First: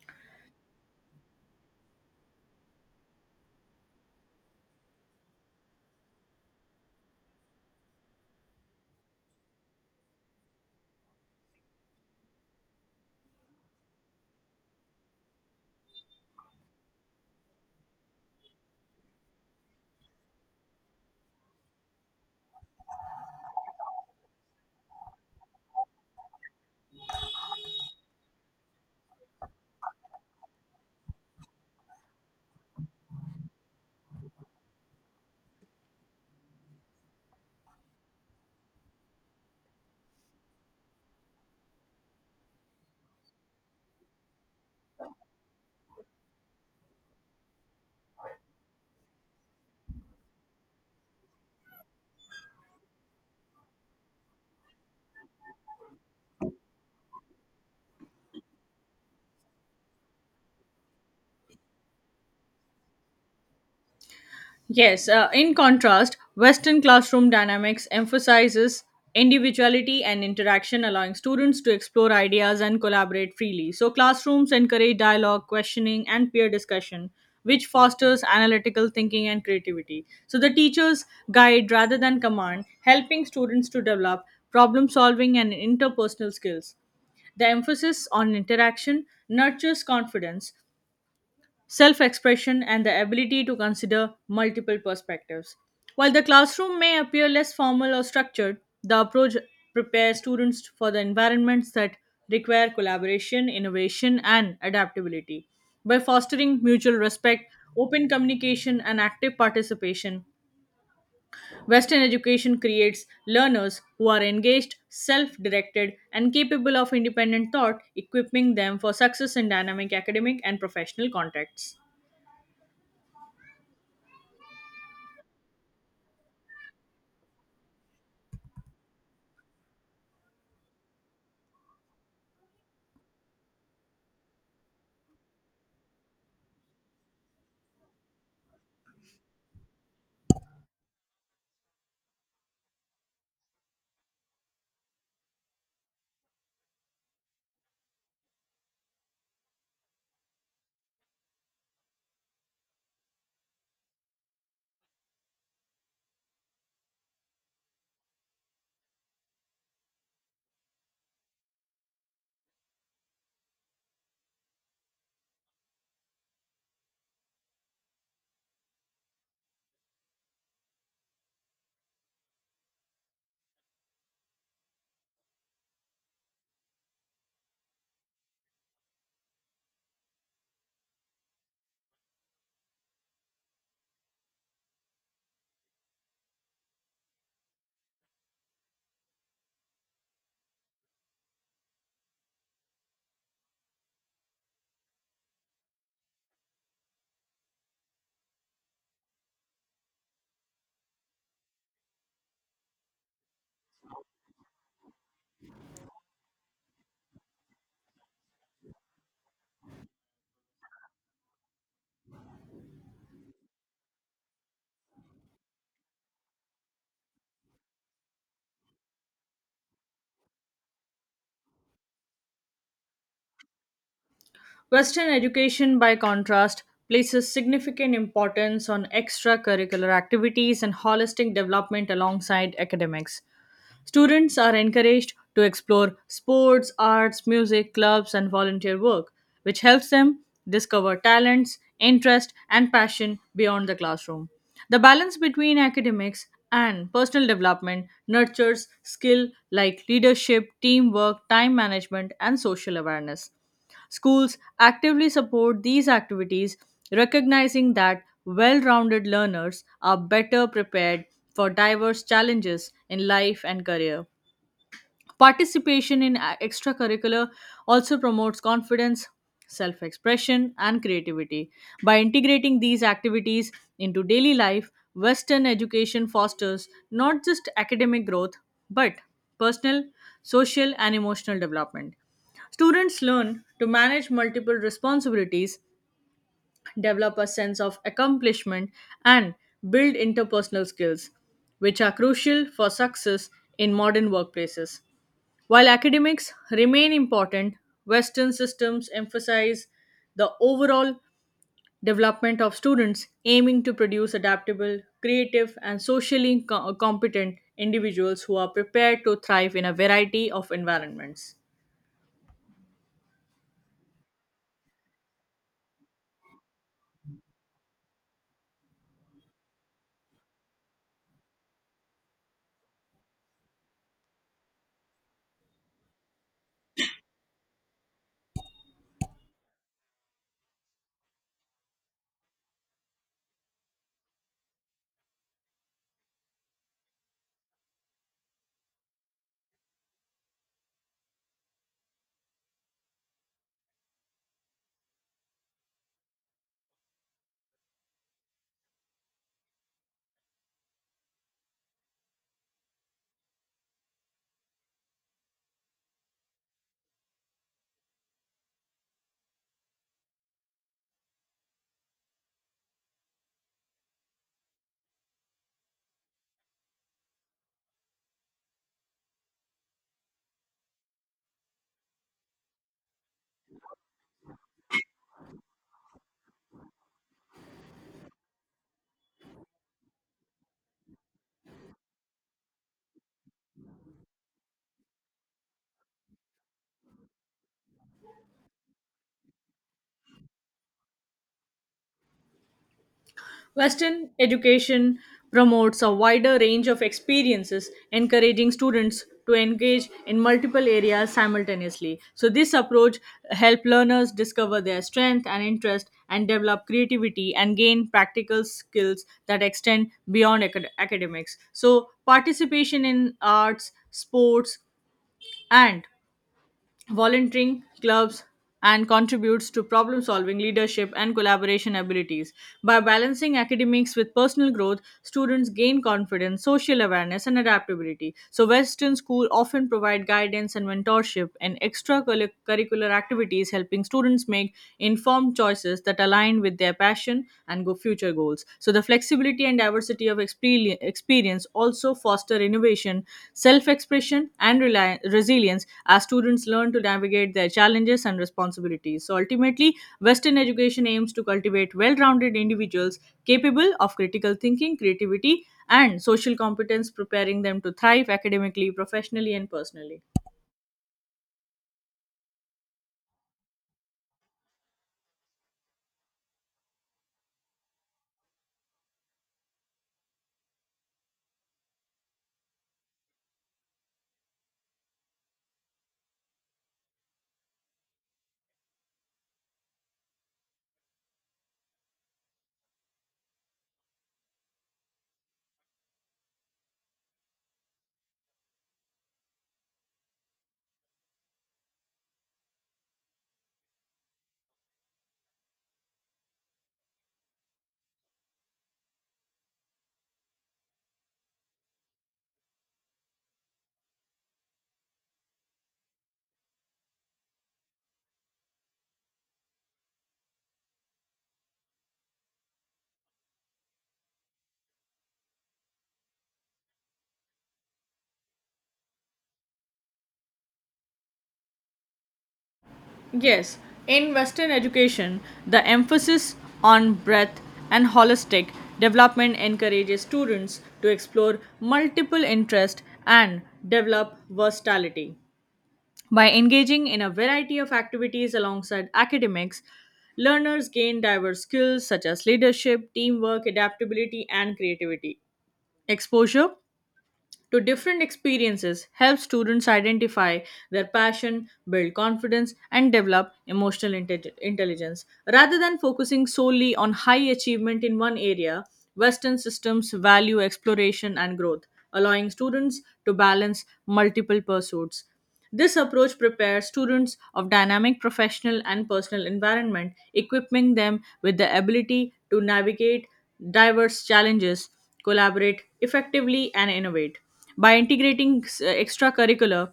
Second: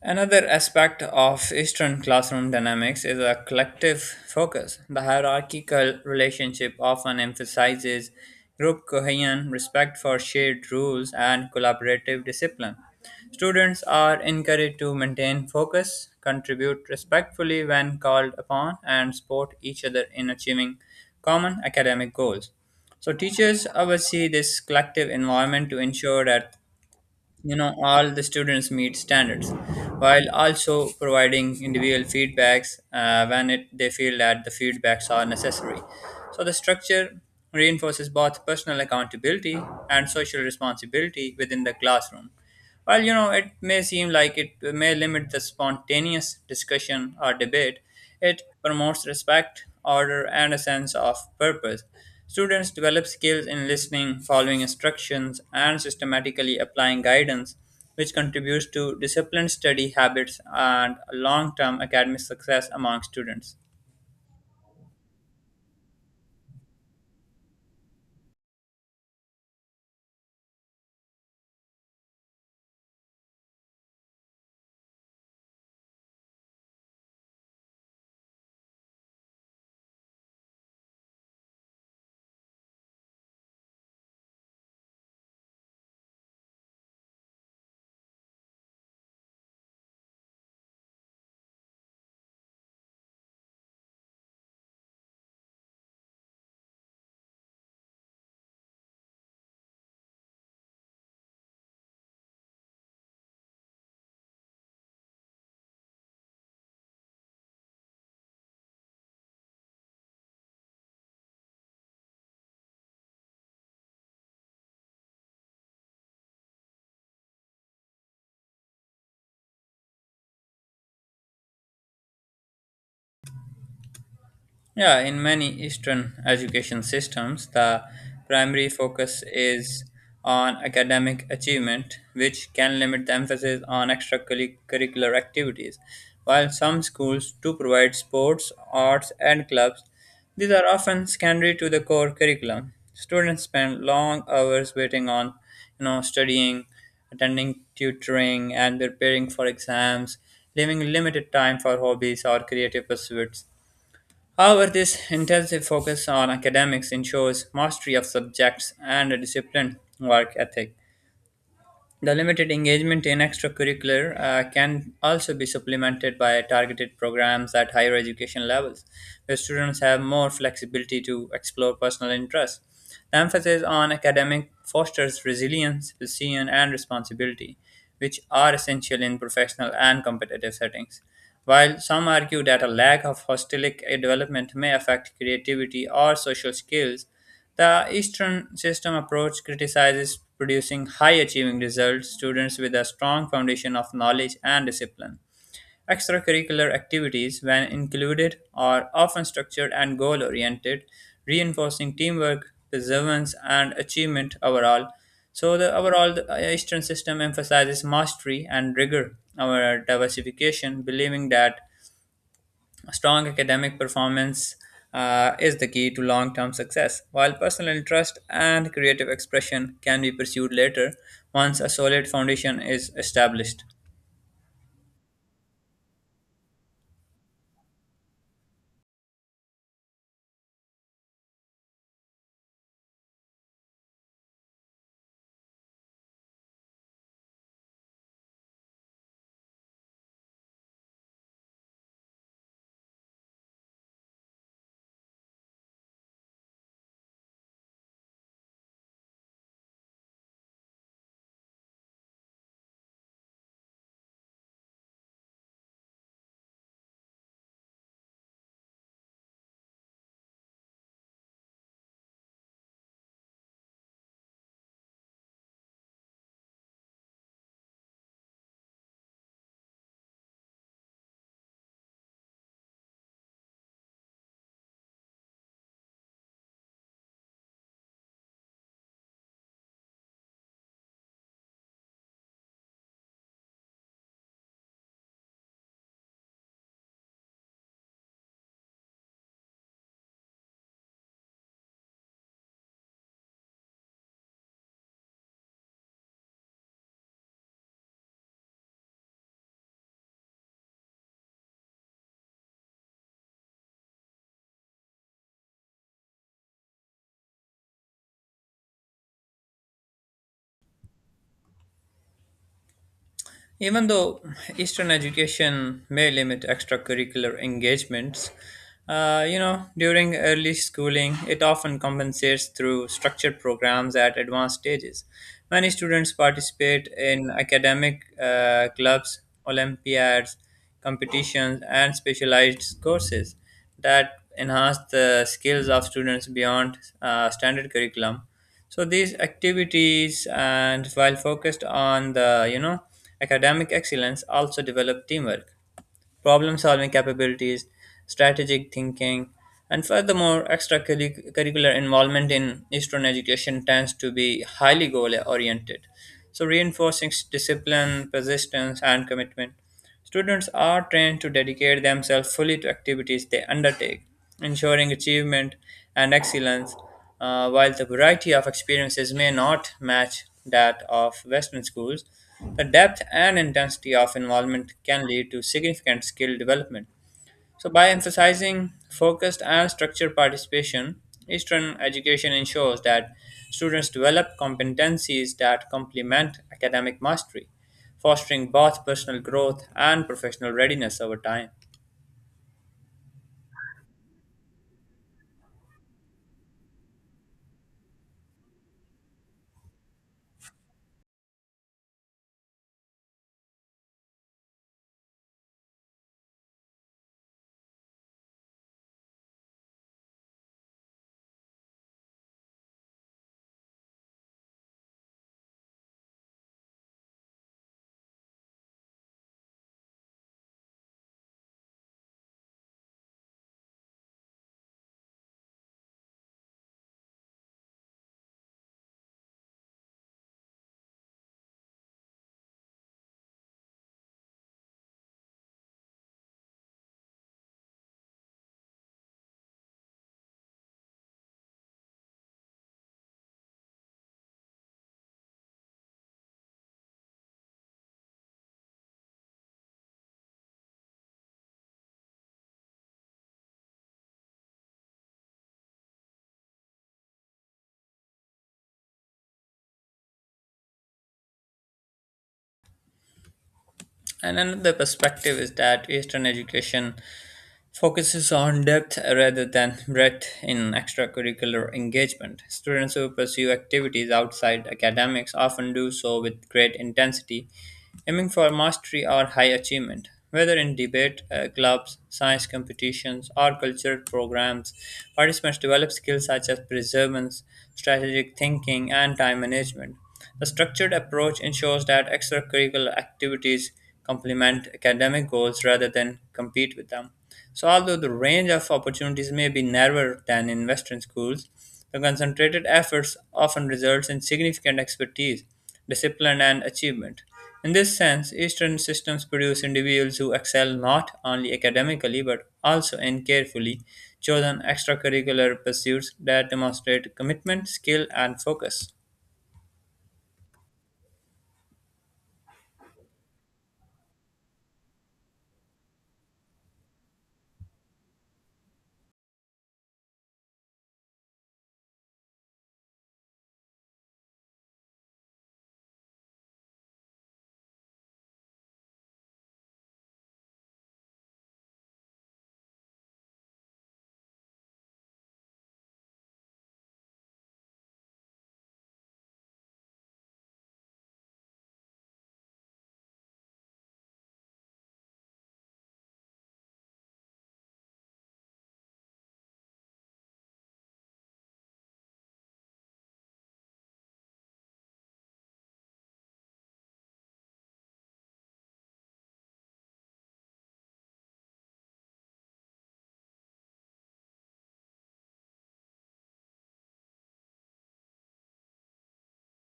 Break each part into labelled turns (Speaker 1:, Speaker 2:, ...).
Speaker 1: Another aspect of Eastern classroom dynamics is a collective focus. The hierarchical relationship often emphasizes group cohesion, respect for shared rules, and collaborative discipline. Students are encouraged to maintain focus, contribute respectfully when called upon, and support each other in achieving common academic goals. So, teachers oversee this collective environment to ensure that all the students meet standards, while also providing individual feedbacks when they feel that the feedbacks are necessary. So the structure reinforces both personal accountability and social responsibility within the classroom. While it may seem like it may limit the spontaneous discussion or debate, it promotes respect, order, and a sense of purpose. Students develop skills in listening, following instructions, and systematically applying guidance, which contributes to disciplined study habits and long term academic success among students.
Speaker 2: Yes, in contrast, Western classroom dynamics emphasizes individuality and interaction, allowing students to explore ideas and collaborate freely. So, classrooms encourage dialogue, questioning, and peer discussion, which fosters analytical thinking and creativity. So, the teachers guide rather than command, helping students to develop problem solving and interpersonal skills. The emphasis on interaction nurtures confidence, self expression, and the ability to consider multiple perspectives. While the classroom may appear less formal or structured, the approach prepares students for the environments that require collaboration, innovation, and adaptability. By fostering mutual respect, open communication, and active participation, Western education creates learners who are engaged, self directed, and capable of independent thought, equipping them for success in dynamic academic and professional contexts.
Speaker 1: Yeah, in many Eastern education systems, the primary focus is on academic achievement, which can limit the emphasis on extracurricular activities. While some schools do provide sports, arts, and clubs, these are often secondary to the core curriculum. Students spend long hours waiting on, studying, attending tutoring, and preparing for exams, leaving limited time for hobbies or creative pursuits. However, this intensive focus on academics ensures mastery of subjects and a disciplined work ethic. The limited engagement in extracurricular can also be supplemented by targeted programs at higher education levels, where students have more flexibility to explore personal interests. The emphasis on academic fosters resilience, precision, and responsibility, which are essential in professional and competitive settings. While some argue that a lack of hostilic development may affect creativity or social skills, the Eastern System approach criticizes producing high achieving results students with a strong foundation of knowledge and discipline. Extracurricular activities, when included, are often structured and goal oriented, reinforcing teamwork, perseverance, and achievement overall. So, the overall the Eastern system emphasizes mastery and rigor over diversification, believing that strong academic performance is the key to long term success, while personal interest and creative expression can be pursued later once a solid foundation is established.
Speaker 2: Western education, by contrast, places significant importance on extracurricular activities and holistic development alongside academics. Students are encouraged to explore sports, arts, music, clubs, and volunteer work, which helps them discover talents, interest, and passion beyond the classroom. The balance between academics and personal development nurtures skill like leadership, teamwork, time management, and social awareness. Schools actively support these activities, recognizing that well rounded learners are better prepared for diverse challenges in life and career. Participation in extracurricular also promotes confidence, self expression, and creativity. By integrating these activities into daily life, Western education fosters not just academic growth but personal, social, and emotional development. Students learn to manage multiple responsibilities, develop a sense of accomplishment, and build interpersonal skills, which are crucial for success in modern workplaces. While academics remain important, Western systems emphasize the overall development of students, aiming to produce adaptable, creative, and socially competent individuals who are prepared to thrive in a variety of environments.
Speaker 1: Even though Eastern education may limit extracurricular engagements, during early schooling, it often compensates through structured programs at advanced stages. Many students participate in academic clubs, Olympiads, competitions, and specialized courses that enhance the skills of students beyond standard curriculum. So these activities, and while focused on the academic excellence, also develop teamwork, problem-solving capabilities, strategic thinking, and furthermore, extracurricular involvement in Eastern education tends to be highly goal-oriented. So reinforcing discipline, persistence, and commitment. Students are trained to dedicate themselves fully to activities they undertake, ensuring achievement and excellence. While the variety of experiences may not match that of Western schools, the depth and intensity of involvement can lead to significant skill development. So, by emphasizing focused and structured participation, Eastern education ensures that students develop competencies that complement academic mastery, fostering both personal growth and professional readiness over time.
Speaker 2: Western education promotes a wider range of experiences, encouraging students to engage in multiple areas simultaneously. So, this approach helps learners discover their strength and interest and develop creativity and gain practical skills that extend beyond academics. So, participation in arts, sports, and volunteering clubs and contributes to problem solving, leadership, and collaboration abilities. By balancing academics with personal growth, students gain confidence, social awareness, and adaptability. So, western school often provide guidance and mentorship and extracurricular activities, helping students make informed choices that align with their passion and go future goals. So, the flexibility and diversity of experience also foster innovation, self expression, and resilience as students learn to navigate their challenges and responsibilities. So, ultimately, Western education aims to cultivate well rounded individuals capable of critical thinking, creativity, and social competence, preparing them to thrive academically, professionally, and personally.
Speaker 1: And another perspective is that Eastern education focuses on depth rather than breadth in extracurricular engagement. Students who pursue activities outside academics often do so with great intensity, aiming for mastery or high achievement. Whether in debate clubs, science competitions, or cultural programs, participants develop skills such as perseverance, strategic thinking, and time management. The structured approach ensures that extracurricular activities complement academic goals rather than compete with them. So, although the range of opportunities may be narrower than in Western schools, the concentrated efforts often results in significant expertise, discipline, and achievement. In this sense, Eastern systems produce individuals who excel not only academically but also in carefully chosen extracurricular pursuits that demonstrate commitment, skill, and focus.
Speaker 2: Yes, in Western education, the emphasis on breadth and holistic development encourages students to explore multiple interests and develop versatility. By engaging in a variety of activities alongside academics, learners gain diverse skills such as leadership, teamwork, adaptability, and creativity. Exposure to different experiences help students identify their passion, build confidence, and develop emotional intelligence. Rather than focusing solely on high achievement in one area, Western systems value exploration and growth, allowing students to balance multiple pursuits. This approach prepares students of dynamic professional and personal environment, equipping them with the ability to navigate diverse challenges, collaborate effectively, and innovate. By integrating extracurricular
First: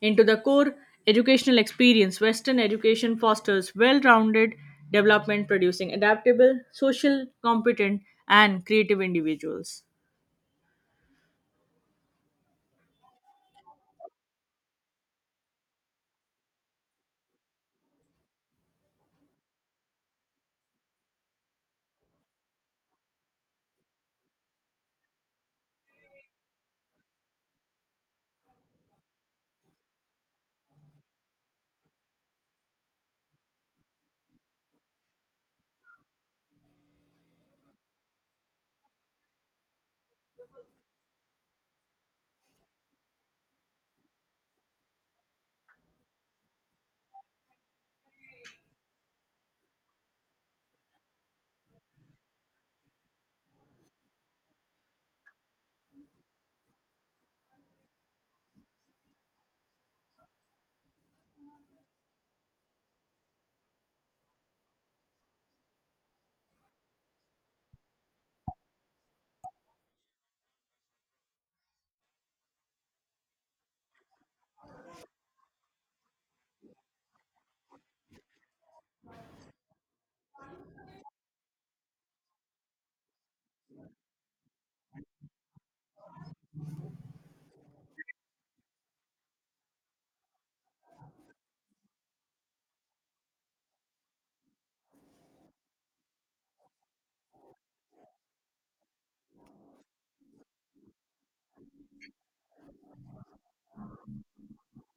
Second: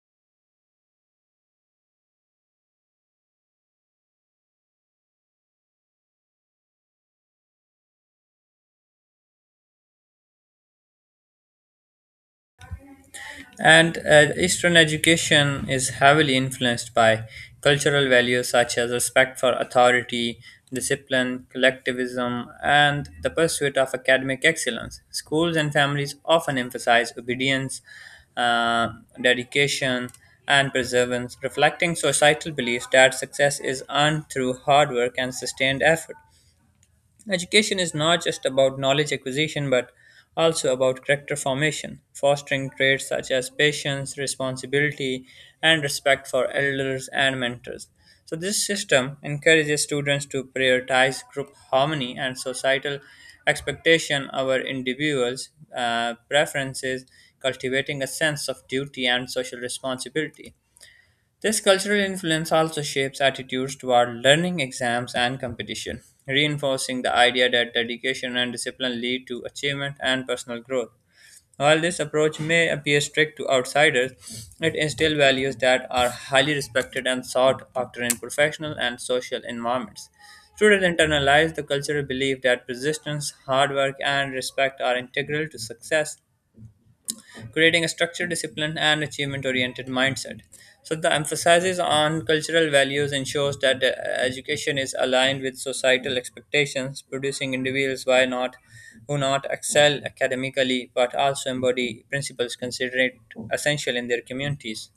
Speaker 2: into the core educational experience, Western education fosters well rounded development, producing adaptable, social, competent, and creative individuals.
Speaker 1: And Eastern education is heavily influenced by cultural values such as respect for authority, discipline, collectivism, and the pursuit of academic excellence. Schools and families often emphasize obedience, uh, dedication, and perseverance, reflecting societal beliefs that success is earned through hard work and sustained effort. Education is not just about knowledge acquisition but also about character formation, fostering traits such as patience, responsibility, and respect for elders and mentors. So, this system encourages students to prioritize group harmony and societal expectation over individuals' preferences, cultivating a sense of duty and social responsibility. This cultural influence also shapes attitudes toward learning, exams, and competition, reinforcing the idea that dedication and discipline lead to achievement and personal growth. While this approach may appear strict to outsiders, it instills values that are highly respected and sought after in professional and social environments. Students internalize the cultural belief that persistence, hard work, and respect are integral to success, creating a structured, discipline, and achievement oriented mindset. So, the emphasis on cultural values ensures that education is aligned with societal expectations, producing individuals why not, who not excel academically but also embody principles considered essential in their communities.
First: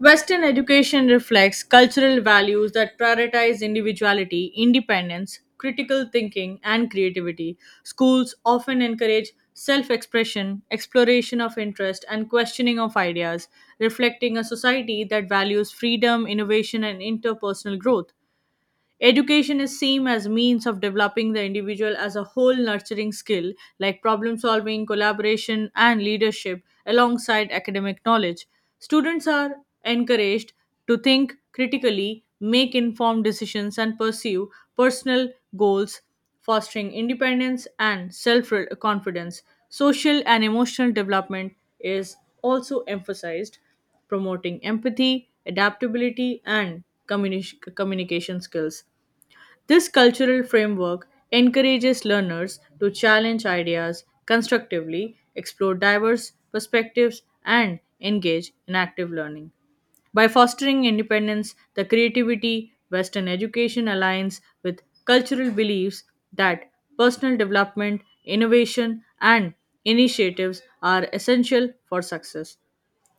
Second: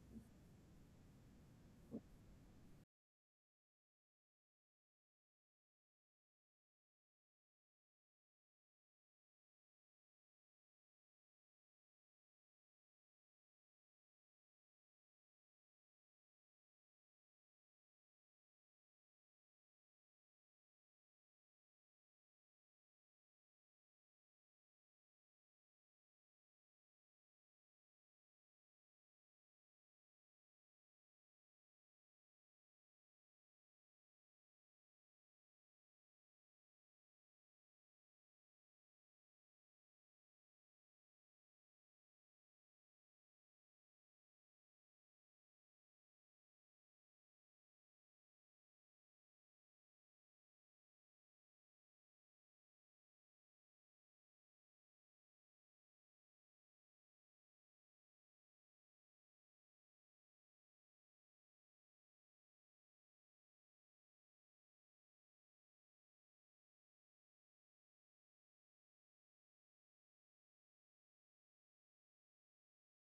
Speaker 2: Western education reflects cultural values that prioritize individuality, independence, critical thinking, and creativity. Schools often encourage self expression, exploration of interest, and questioning of ideas, reflecting a society that values freedom, innovation, and interpersonal growth. Education is seen as means of developing the individual as a whole, nurturing skill like problem solving, collaboration, and leadership alongside academic knowledge. Students are encouraged to think critically, make informed decisions, and pursue personal goals, fostering independence and self-confidence. Social and emotional development is also emphasized, promoting empathy, adaptability, and communication skills. This cultural framework encourages learners to challenge ideas constructively, explore diverse perspectives, and engage in active learning. By fostering independence, the creativity, Western education aligns with cultural beliefs that personal development, innovation, and initiatives are essential for success.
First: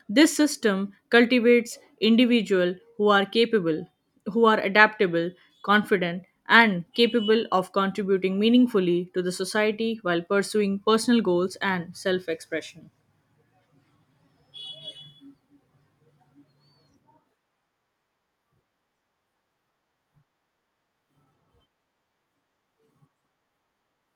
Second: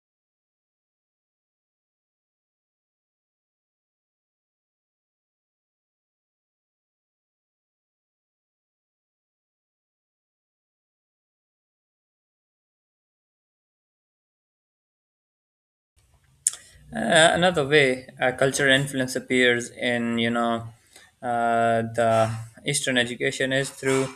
Speaker 2: This system cultivates individuals who are capable, who are adaptable, confident, and capable of contributing meaningfully to the society while pursuing personal goals and self expression.
Speaker 1: Another way cultural influence appears in the Eastern education is through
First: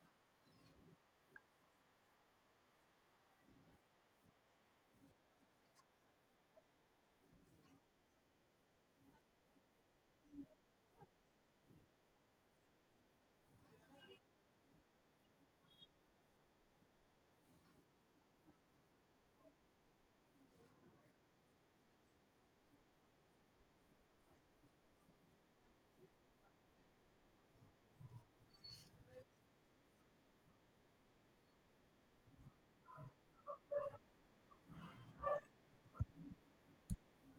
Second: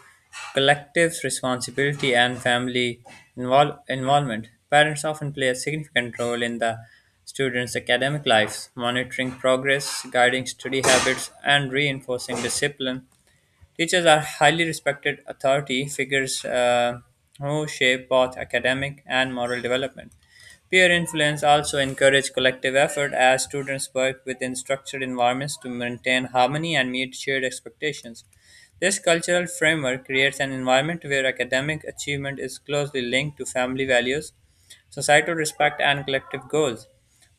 Speaker 1: collective responsibility and family involvement. Parents often play a significant role in the students' academic lives, monitoring progress, guiding study habits, and reinforcing discipline. Teachers are highly respected authority figures who shape both academic and moral development. Peer influence also encourages collective effort as students work within structured environments to maintain harmony and meet shared expectations. This cultural framework creates an environment where academic achievement is closely linked to family values, societal respect, and collective goals.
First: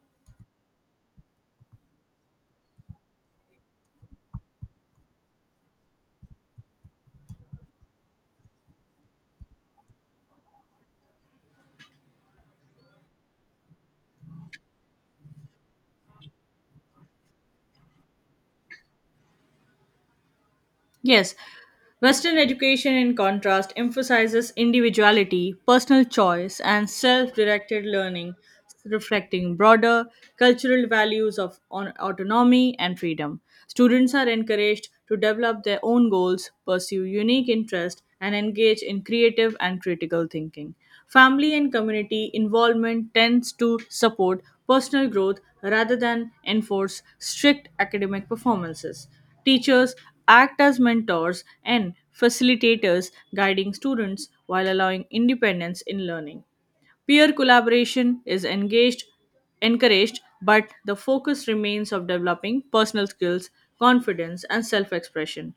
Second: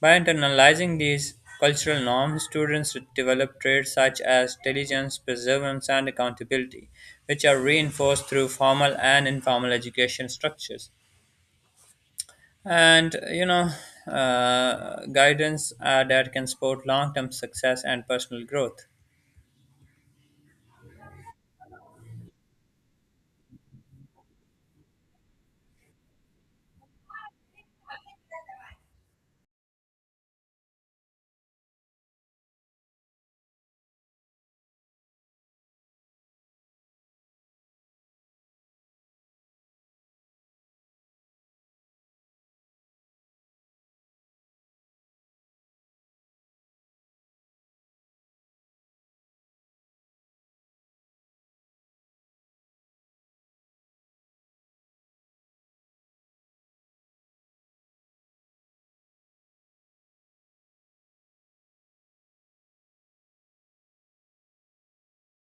Speaker 1: By internalizing these cultural norms, students develop traits such as diligence, perseverance, and accountability, which are reinforced through formal and informal education structures. And you know, guidance that can support long term success and personal growth.
Speaker 2: Yes, Western education, in contrast, emphasizes individuality, personal choice, and self directed learning, reflecting broader cultural values of autonomy and freedom. Students are encouraged to develop their own goals, pursue unique interests, and engage in creative and critical thinking. Family and community involvement tends to support personal growth rather than enforce strict academic performances. Teachers act as mentors and facilitators, guiding students while allowing independence in learning. Peer collaboration is engaged, encouraged, but the focus remains of developing personal skills, confidence, and self-expression.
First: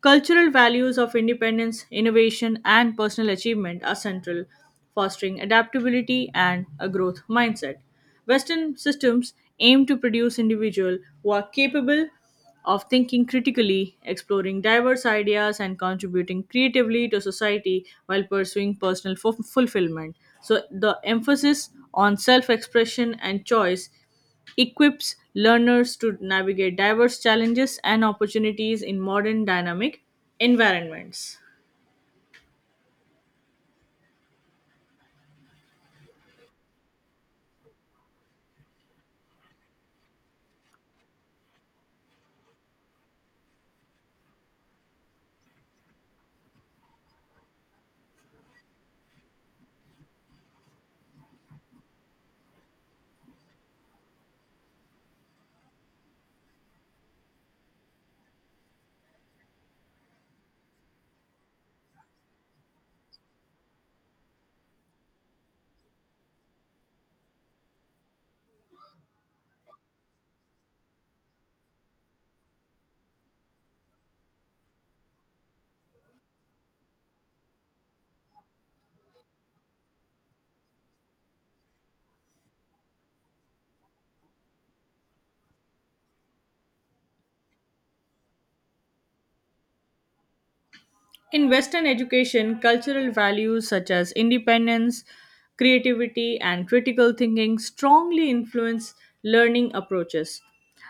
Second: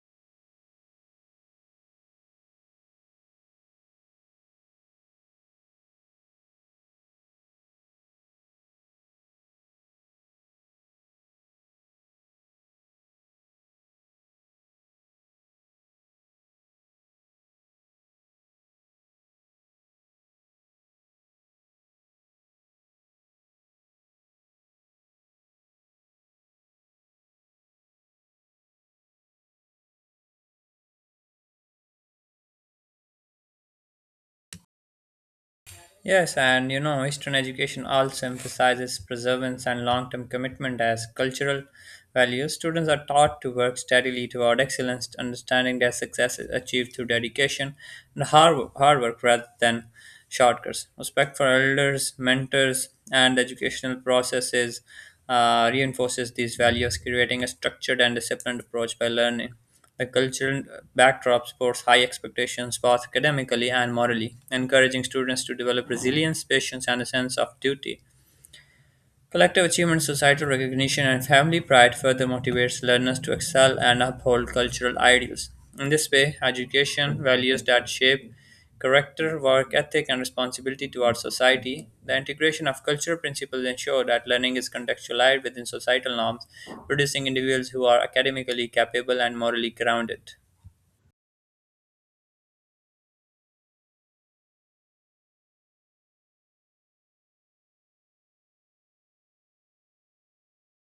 Speaker 2: Cultural values of independence, innovation, and personal achievement are central, fostering adaptability and a growth mindset. Western systems aim to produce individuals who are capable of thinking critically, exploring diverse ideas, and contributing creatively to society while pursuing personal fulfillment. So, the emphasis on self expression and choice equips learners to navigate diverse challenges and opportunities in modern dynamic environments.
Speaker 1: Yes, and Eastern education also emphasizes perseverance and long term commitment as cultural values. Students are taught to work steadily toward excellence, understanding their success is achieved through dedication and hard work rather than shortcuts. Respect for elders, mentors, and educational processes reinforces these values, creating a structured and disciplined approach by learning. The cultural backdrop supports high expectations both academically and morally, encouraging students to develop resilience, patience, and a sense of duty. Collective achievement, societal recognition, and family pride further motivates learners to excel and uphold cultural ideals. In this way, education values that shape character, work ethic, and responsibility towards society. The integration of cultural principles ensure that learning is contextualized within societal norms, producing individuals who are academically capable and morally grounded.
Speaker 2: In Western education, cultural values such as independence, creativity, and critical thinking strongly influence learning approaches.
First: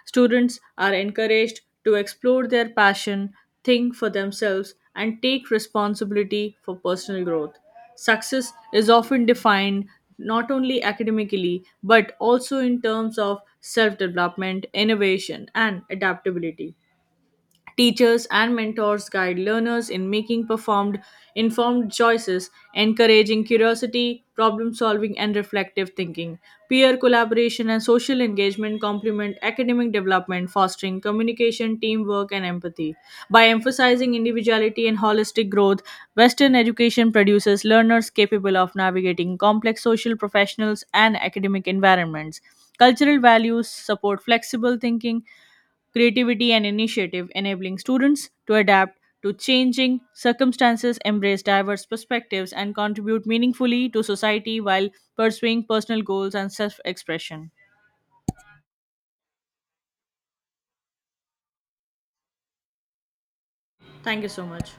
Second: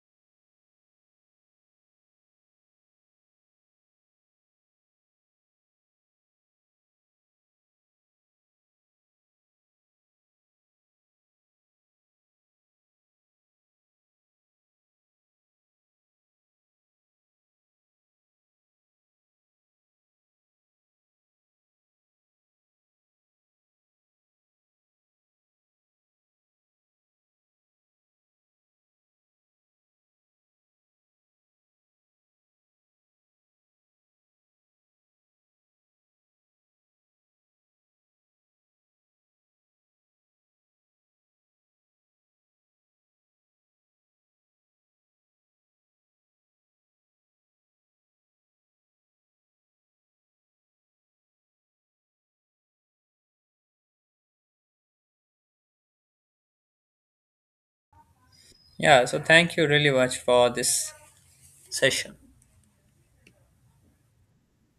Speaker 2: Students are encouraged to explore their passion, think for themselves, and take responsibility for personal growth. Success is often defined not only academically but also in terms of self development, innovation, and adaptability. Teachers and mentors guide learners in making performed informed choices, encouraging curiosity, problem solving, and reflective thinking. Peer collaboration and social engagement complement academic development, fostering communication, teamwork, and empathy. By emphasizing individuality and holistic growth, Western education produces learners capable of navigating complex social, professionals, and academic environments. Cultural values support flexible thinking, creativity, and initiative, enabling students to adapt to changing circumstances, embrace diverse perspectives, and contribute meaningfully to society while pursuing personal goals and self expression.
Speaker 1: Yeah, so thank you really much for this session.
Speaker 2: Thank you so much.